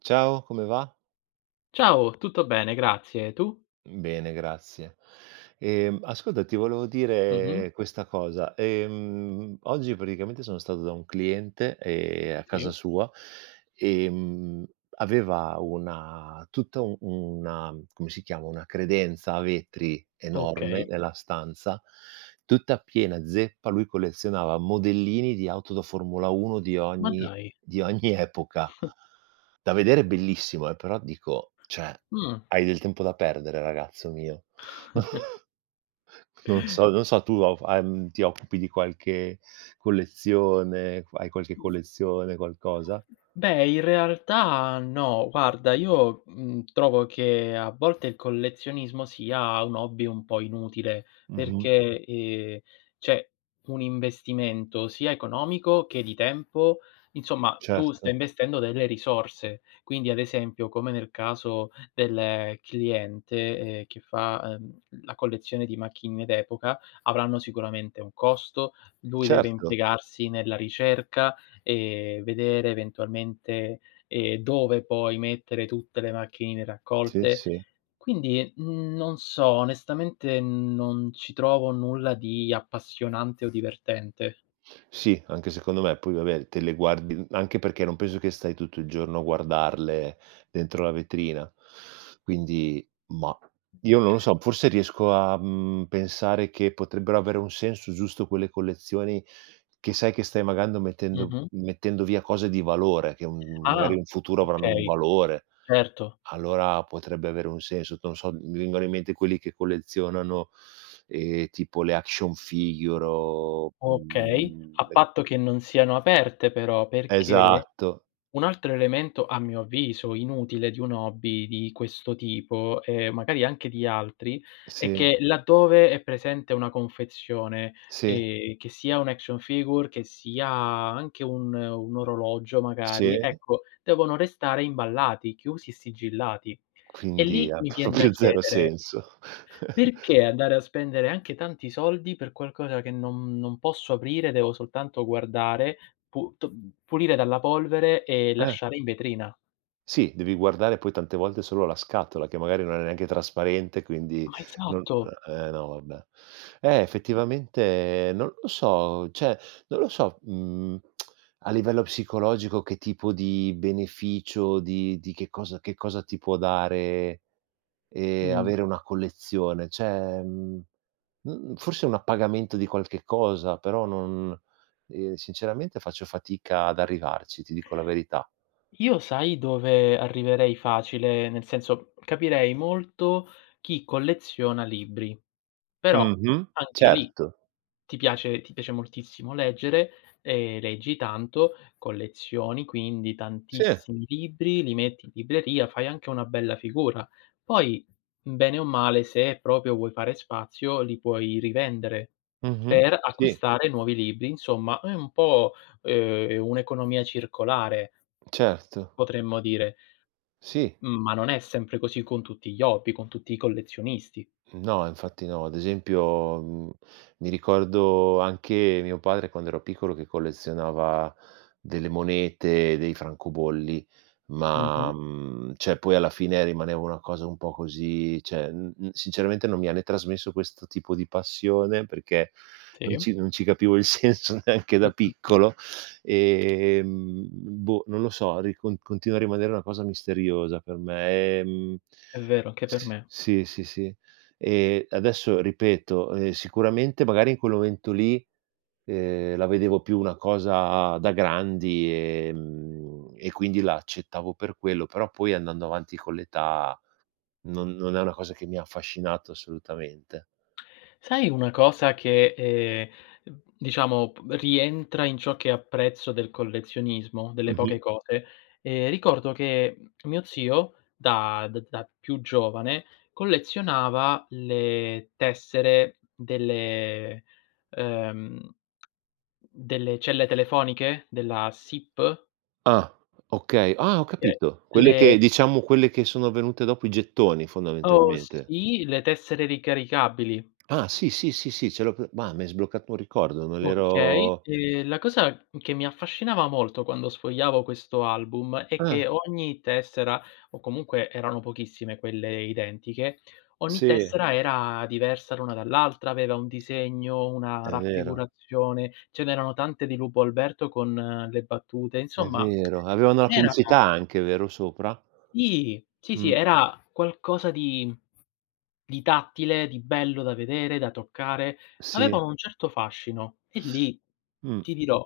Ciao, come va? Ciao, tutto bene, grazie. Tu? Bene, grazie. Ascolta, ti volevo Mh-mh, dire questa cosa. Oggi praticamente sono stato da un cliente, a casa sì. sua, ehm, aveva una tutta u una come si chiama, una credenza a vetri enorme Okay, nella stanza, tutta piena zeppa. Lui collezionava modellini di auto da Formula 1 di ma ogni dai. di ogni epoca. Da vedere è bellissimo però dico, cioè, Mh. hai del tempo da perdere ragazzo mio. Non so tu ti occupi di qualche collezione, hai qualche collezione, qualcosa? Beh, in realtà no. Guarda, io, trovo che a volte il collezionismo sia un hobby un po' inutile, Mh-mh. perché, c'è un investimento sia economico che di tempo. Insomma, tu Certo, stai investendo delle risorse. Quindi, ad esempio, come nel caso del cliente, che fa, la collezione di macchine d'epoca, avranno sicuramente un costo, lui deve certo. impiegarsi nella ricerca, e vedere eventualmente, dove poi mettere tutte le macchinine Sì, raccolte. sì. Quindi, non so, onestamente non ci trovo nulla di appassionante o divertente. Sì, anche secondo me. Poi vabbè, te le guardi anche perché non penso che stai tutto il giorno a guardarle dentro la vetrina. Quindi, mah, io non lo so, forse riesco a, pensare che potrebbero avere un senso giusto quelle collezioni che sai che stai magando mettendo Mh-mh. mettendo via cose di valore, che un magari Ah, in futuro avranno un okay, valore. certo. Allora potrebbe avere un senso. Non so, mi vengono in mente quelli che collezionano, tipo le action figure o, Okay, a le. patto che non siano aperte però, perché Esatto, un altro elemento, a mio avviso, inutile di un hobby di questo tipo, e magari anche di altri, è sì, che laddove è presente una confezione, sì, che sia un action figure, che sia anche un orologio magari, sì, ecco, devono restare imballati, chiusi e sigillati. E quindi lì ha mi vien da proprio 0 chiedere senso. perché andare a spendere anche tanti soldi per qualcosa che non posso aprire, devo soltanto guardare, pu to pulire dalla polvere e Eh. lasciare in vetrina? Sì, devi guardare poi tante volte solo la scatola, che magari non è neanche trasparente, Ma quindi non esatto. No vabbè. Effettivamente non lo so, cioè non lo so, a livello psicologico che tipo di beneficio, di che cosa ti può dare, Mh. avere una collezione. Cioè, forse un appagamento di qualche cosa, però non sinceramente faccio fatica ad arrivarci, ti dico la verità. Io sai dove arriverei facile, nel senso capirei molto chi colleziona libri, però Mh-mh, anche lì certo. ti piace moltissimo leggere, leggi tanto, collezioni quindi Sì, tantissimi libri, li metti in libreria, fai anche una bella figura. Poi, bene o male, se proprio vuoi fare spazio, li puoi rivendere mh-mh, per sì, acquistare nuovi libri. Insomma, è un po', un'economia circolare, certo, potremmo dire, sì. ma non è sempre così con tutti gli hobby, con tutti i collezionisti. No, infatti no. Ad esempio, mi ricordo anche mio padre quando ero piccolo che collezionava delle monete, dei francobolli, Mh-mh, ma, cioè poi alla fine rimaneva una cosa un po' così, cioè, sinceramente non mi ha né trasmesso questo tipo di passione perché non sì. ci non ci capivo il senso neanche da Mh-mh. piccolo, boh, non lo so, ri con continua a rimanere una cosa misteriosa per me, È vero, anche s per me. sì, sì, sì. Sì. Adesso ripeto, sicuramente magari in quel momento lì, la vedevo più una cosa da grandi, e quindi la accettavo per quello, però poi andando avanti con l'età non è una cosa che mi ha affascinato assolutamente. Sai una cosa che, diciamo p rientra in ciò che apprezzo del collezionismo, delle poche Mh-mh. cose? Ricordo che mio zio da d da più giovane collezionava le tessere delle ehm, delle celle telefoniche della SIP, Ah, okay. Ah, ho che capito. Quelle le che diciamo quelle che sono venute dopo i gettoni oh fondamentalmente. sì, le tessere ricaricabili. Ah, sì, sì, sì, sì, ce l'ho pre ma mi hai sbloccato un ricordo, non Okay, ero. La cosa che mi affascinava molto quando sfogliavo questo album è che Ah, ogni tessera, o comunque erano pochissime quelle identiche, ogni sì, tessera era diversa l'una dall'altra, aveva un disegno, una è vero. raffigurazione, ce n'erano tante di Lupo Alberto con le battute, È insomma vero, avevano la era pubblicità anche, vero, sopra? sì, sì, sì, Mh, era qualcosa di tattile, di bello da vedere, da toccare, sì, avevano un certo fascino e lì, mh, ti dirò,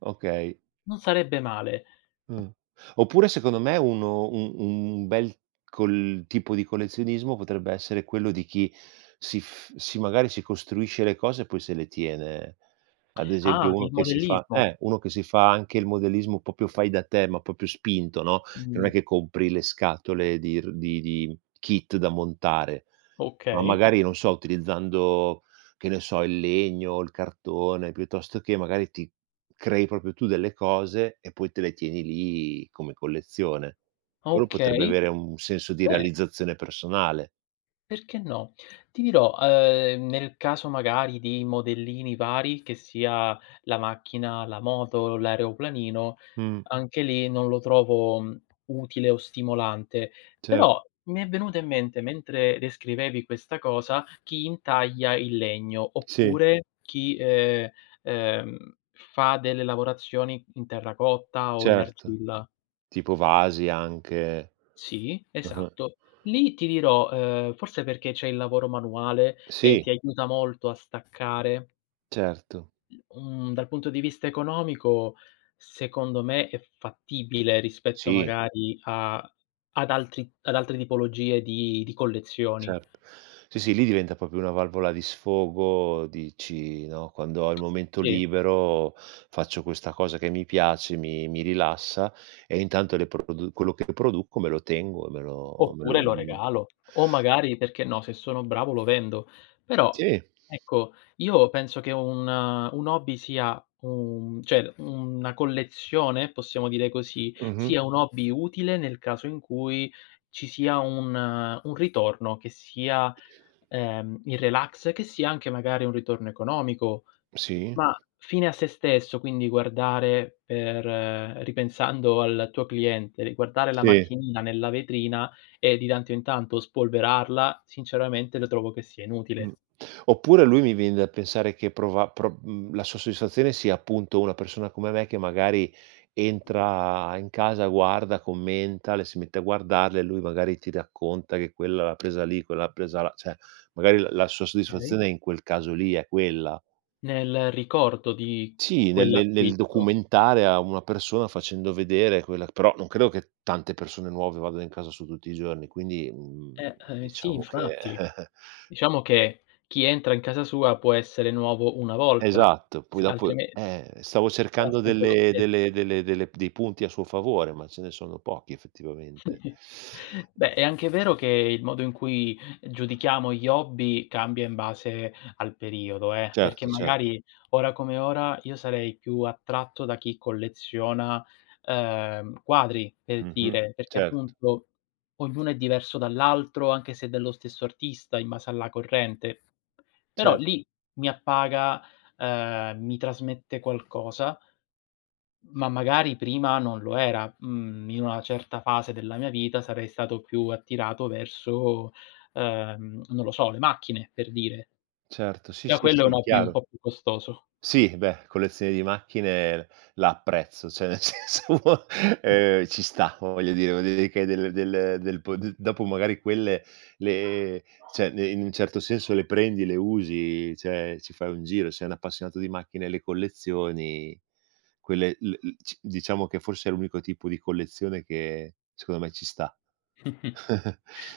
okay. non sarebbe male. Mh. Oppure secondo me uno un bel col tipo di collezionismo potrebbe essere quello di chi si magari si costruisce le cose e poi se le tiene. Ad Ah, esempio uno il che si fa modellismo. Uno che si fa anche il modellismo proprio fai da te, ma proprio spinto, no, che non è Mh, che compri le scatole di r di kit da montare, ma okay, magari, non so, utilizzando, che ne so, il legno, il cartone, piuttosto che magari ti crei proprio tu delle cose e poi te le tieni lì come collezione. Quello potrebbe okay. avere un senso di Beh, realizzazione personale. perché no? Ti dirò, nel caso magari di modellini vari, che sia la macchina, la moto, l'aeroplanino, Mh, anche lì non lo trovo, utile o stimolante. cer Però mi è venuto in mente, mentre descrivevi questa cosa, chi intaglia il legno, sì, oppure chi, fa delle lavorazioni in terracotta o in certo. argilla. Tipo vasi anche. Sì, Ah-ah. esatto. Lì ti dirò, forse perché c'è il lavoro manuale e Sì. ti aiuta molto a staccare. Certo. Mhmm, dal punto di vista economico, secondo me è fattibile rispetto Sì, magari a ad altri ad altre tipologie di collezioni. certo. Sì, sì, lì diventa proprio una valvola di sfogo, dici, no: "Quando ho il momento Sì. libero faccio questa cosa che mi piace, mi rilassa e intanto le produ quello che produco me lo tengo e me lo me Oppure lo" lo mhmm regalo, o magari perché no, se sono bravo lo vendo. Però, Sì, ecco, io penso che un hobby sia un cioè una collezione, possiamo dire così, mh-mh, sia un hobby utile nel caso in cui ci sia un ritorno, che sia, il relax, che sia anche magari un ritorno economico. sì, Ma fine a se stesso, quindi guardare per ripensando al tuo cliente, di guardare la sì, macchinina nella vetrina e di tanto in tanto spolverarla, sinceramente lo trovo che sia mh. inutile. Oppure lui mi viene da pensare che la sua soddisfazione sia appunto una persona come me che magari entra in casa, guarda, commenta, le si mette a guardarle e lui magari ti racconta che quella l'ha presa lì, quella l'ha presa là, cioè magari la sua Okay. soddisfazione in quel caso lì è quella. Nel ricordo di Sì, nel quell'acquisto documentare a una persona facendo vedere quella però non credo che tante persone nuove vadano in casa su tutti i giorni, quindi, sì diciamo che infatti. Diciamo che chi entra in casa sua può essere nuovo una volta, esatto, poi se dopo altrime stavo sarà cercando sempre lo delle ste. delle delle delle dei punti a suo favore, ma ce ne sono pochi effettivamente. Beh, è anche vero che il modo in cui giudichiamo gli hobby cambia in base al periodo, perché Certo, cer magari ora come ora io sarei più attratto da chi colleziona, quadri, per mh-mh, dire, perché certo, appunto ognuno è diverso dall'altro, anche se è dello stesso artista in base alla corrente. Però certo, lì mi appaga, mi trasmette qualcosa ma magari prima non lo era. Mhmm, in una certa fase della mia vita sarei stato più attirato verso, non lo so, le macchine per dire. certo, sì, Già sì, quello è un sì, hobby un chiaro. po' più costoso. Sì, beh, collezione di macchine la apprezzo, cioè nel senso, ci sta, voglio dire, vuol dire che del del del po d dopo magari quelle le cioè ne in un certo senso le prendi, le usi, cioè ci fai un giro. Sei un appassionato di macchine e le collezioni, quelle l l c diciamo che forse è l'unico tipo di collezione che secondo me ci sta.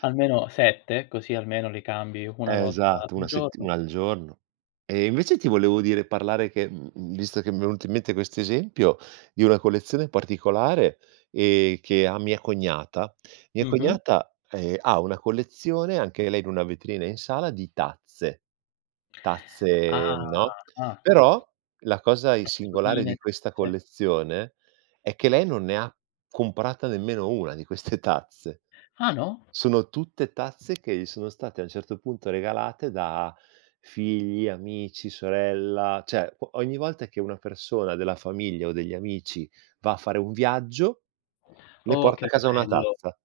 Almeno 7, così almeno li cambi una volta al Esatto, 1 sett giorno. 1 al giorno. E invece ti volevo dire parlare che, visto che mi è venuto in mente questo esempio, di una collezione particolare, che ha mia cognata. Mia Mh-mh. cognata, ha una collezione, anche lei in una vetrina in sala, di tazze. Ah, Tazze, no, ah, però la cosa i singolare tazzoline, di questa tazze. collezione è che lei non ne ha comprata nemmeno 1 di queste tazze. Ah no? Sono tutte tazze che gli sono state a un certo punto regalate da figli, amici, sorella, cioè o ogni volta che una persona della famiglia o degli amici va a fare un viaggio, le Oh porta a che casa una bello. tazza.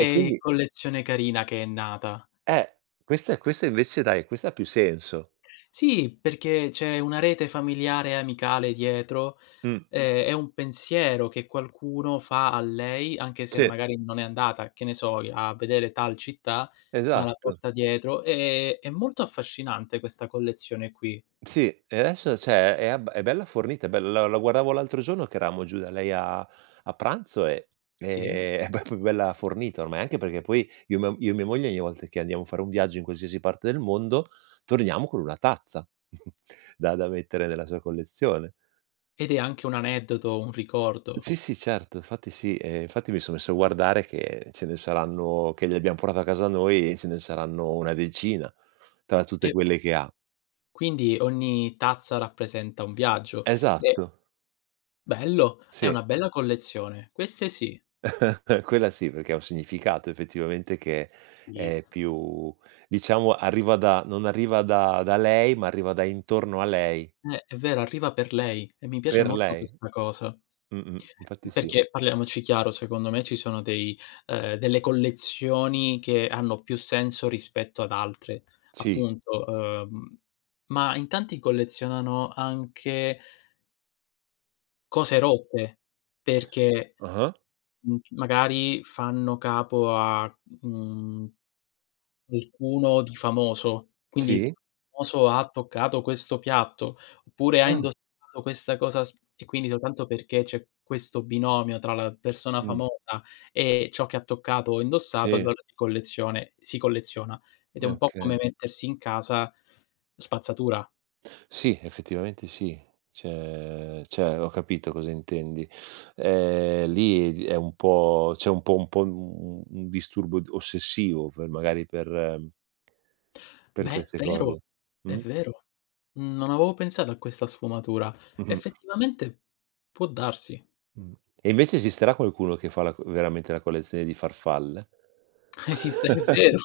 E quindi collezione carina che è nata. eh, questa invece dai, questa ha più senso. Sì, perché c'è una rete familiare e amicale dietro. Mh, È un pensiero che qualcuno fa a lei, anche se sì, magari non è andata, che ne so, a vedere tal città, ma la esatto. porta dietro. È molto affascinante questa collezione qui, Sì, e adesso cioè è ab è bella fornita, è bella la guardavo l'altro giorno che eravamo giù da lei a pranzo e sì, e è proprio bella fornita ormai, anche perché poi io e mia moglie ogni volta che andiamo a fare un viaggio in qualsiasi parte del mondo, torniamo con una tazza da mettere nella sua collezione. ed è anche un aneddoto, un ricordo. Sì, sì, certo, infatti sì, infatti mi sono messo a guardare che ce ne saranno che le abbiamo portato a casa noi e ce ne saranno una decina, tra tutte E quelle che ha. quindi ogni tazza rappresenta un viaggio. E Esatto, bello, è sì. una bella collezione, queste sì. Quella sì, perché ha un significato effettivamente che è più diciamo arriva da non arriva da lei, ma arriva da intorno a lei, È vero, arriva per lei e mi piace per molto lei. questa cosa. Mh-mh, infatti sì. Perché parliamoci chiaro, secondo me ci sono dei delle collezioni che hanno più senso rispetto ad altre, Sì. appunto, ma in tanti collezionano anche cose rotte, perché, Ah-ah. Magari fanno capo a, mhmm qualcuno di famoso, quindi Sì. famoso ha toccato questo piatto, oppure ha Ah. indossato questa cosa s e quindi soltanto perché c'è questo binomio tra la persona Mh. famosa e ciò che ha toccato o indossato, Sì. allora si collezione si colleziona. Ed è un po' come Okay. mettersi in casa spazzatura. Sì, effettivamente sì. Cioè ho capito cosa intendi. Lì è un po' un disturbo d ossessivo per magari per Beh, queste vero, cose. è Mh. vero. Non avevo pensato a questa sfumatura. Mh-mh. Effettivamente può darsi. Mh. E invece esisterà qualcuno che fa la co veramente la collezione di farfalle? Esiste, è vero.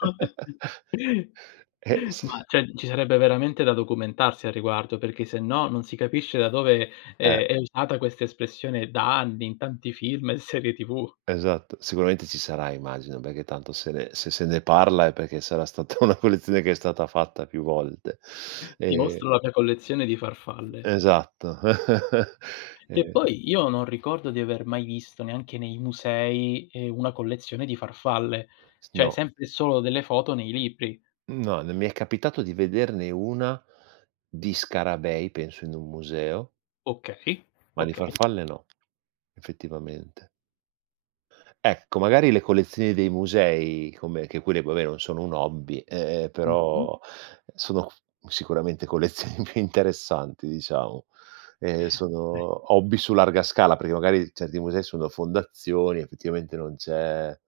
Eh sì, Ma cioè, ci sarebbe veramente da documentarsi al riguardo, perché sennò non si capisce da dove, eh, è usata questa espressione da anni in tanti film e serie TV. esatto. Sicuramente ci sarà immagino, perché tanto se ne parla è perché sarà stata una collezione che è stata fatta più volte. "Ti Ehm, mostro la mia collezione di farfalle." esatto. Che Ehm, poi io non ricordo di aver mai visto, neanche nei musei, una collezione di farfalle, s cioè no, sempre e solo delle foto nei libri. no, non mi è capitato di vederne una di scarabei penso in un museo, Okay, ma di okay. farfalle no, effettivamente. Ecco, magari le collezioni dei musei, come che quelle vabbè non sono un hobby, Mh-mh. però sono sicuramente collezioni più interessanti diciamo. Beh, Sono hobby su larga scala, perché magari certi musei sono fondazioni, effettivamente non c'è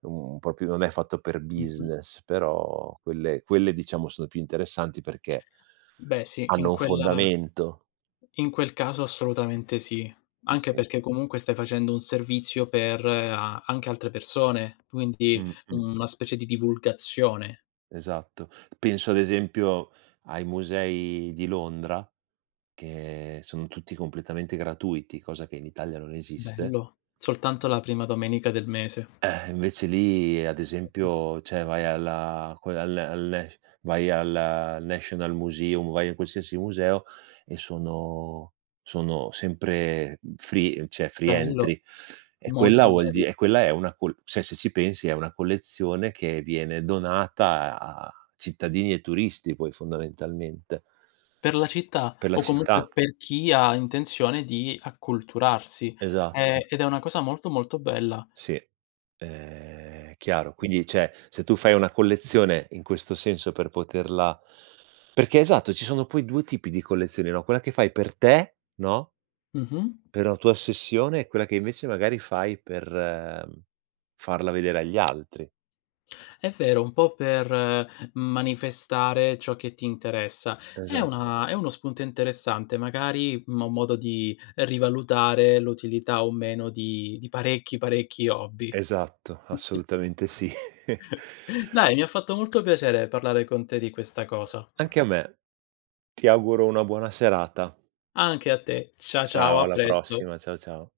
un proprio non è fatto per mh-mh. business, però quelle diciamo sono più interessanti perché Beh sì, in hanno un quella fondamento. in quel caso assolutamente sì, anche Sì. perché comunque stai facendo un servizio per a anche altre persone, quindi Mh-mh. una specie di divulgazione. Esatto. Penso ad esempio ai musei di Londra, che sono tutti completamente gratuiti, cosa che in Italia non esiste, Bello. Soltanto la prima domenica del mese. Invece lì ad esempio, cioè vai alla que al al Nas vai al National Museum, vai in qualsiasi museo e sono sempre free cioè free Bello, entry. E quella molto vuol di bello. e quella è una col cioè se ci pensi è una collezione che viene donata a cittadini e turisti poi fondamentalmente, Per la città per la o comunque città. per chi ha intenzione di acculturarsi, Esatto. Ed è una cosa molto, molto bella. Sì, chiaro. Quindi, cioè, se tu fai una collezione in questo senso perché esatto, ci sono poi 2 tipi di collezioni, no, quella che fai per te, no, Mh-mh. per la tua ossessione e quella che invece magari fai per, farla vedere agli altri. È vero, un po' per manifestare ciò che ti interessa. È Esatto, una è uno spunto interessante, magari, un modo di rivalutare l'utilità o meno di parecchi, parecchi hobby. esatto, assolutamente sì. Dai, mi ha fatto molto piacere parlare con te di questa cosa. Anche a me. Ti auguro una buona serata. Anche a te. Cia ciao, Ciao, a alla presto. prossima. Ciao, ciao.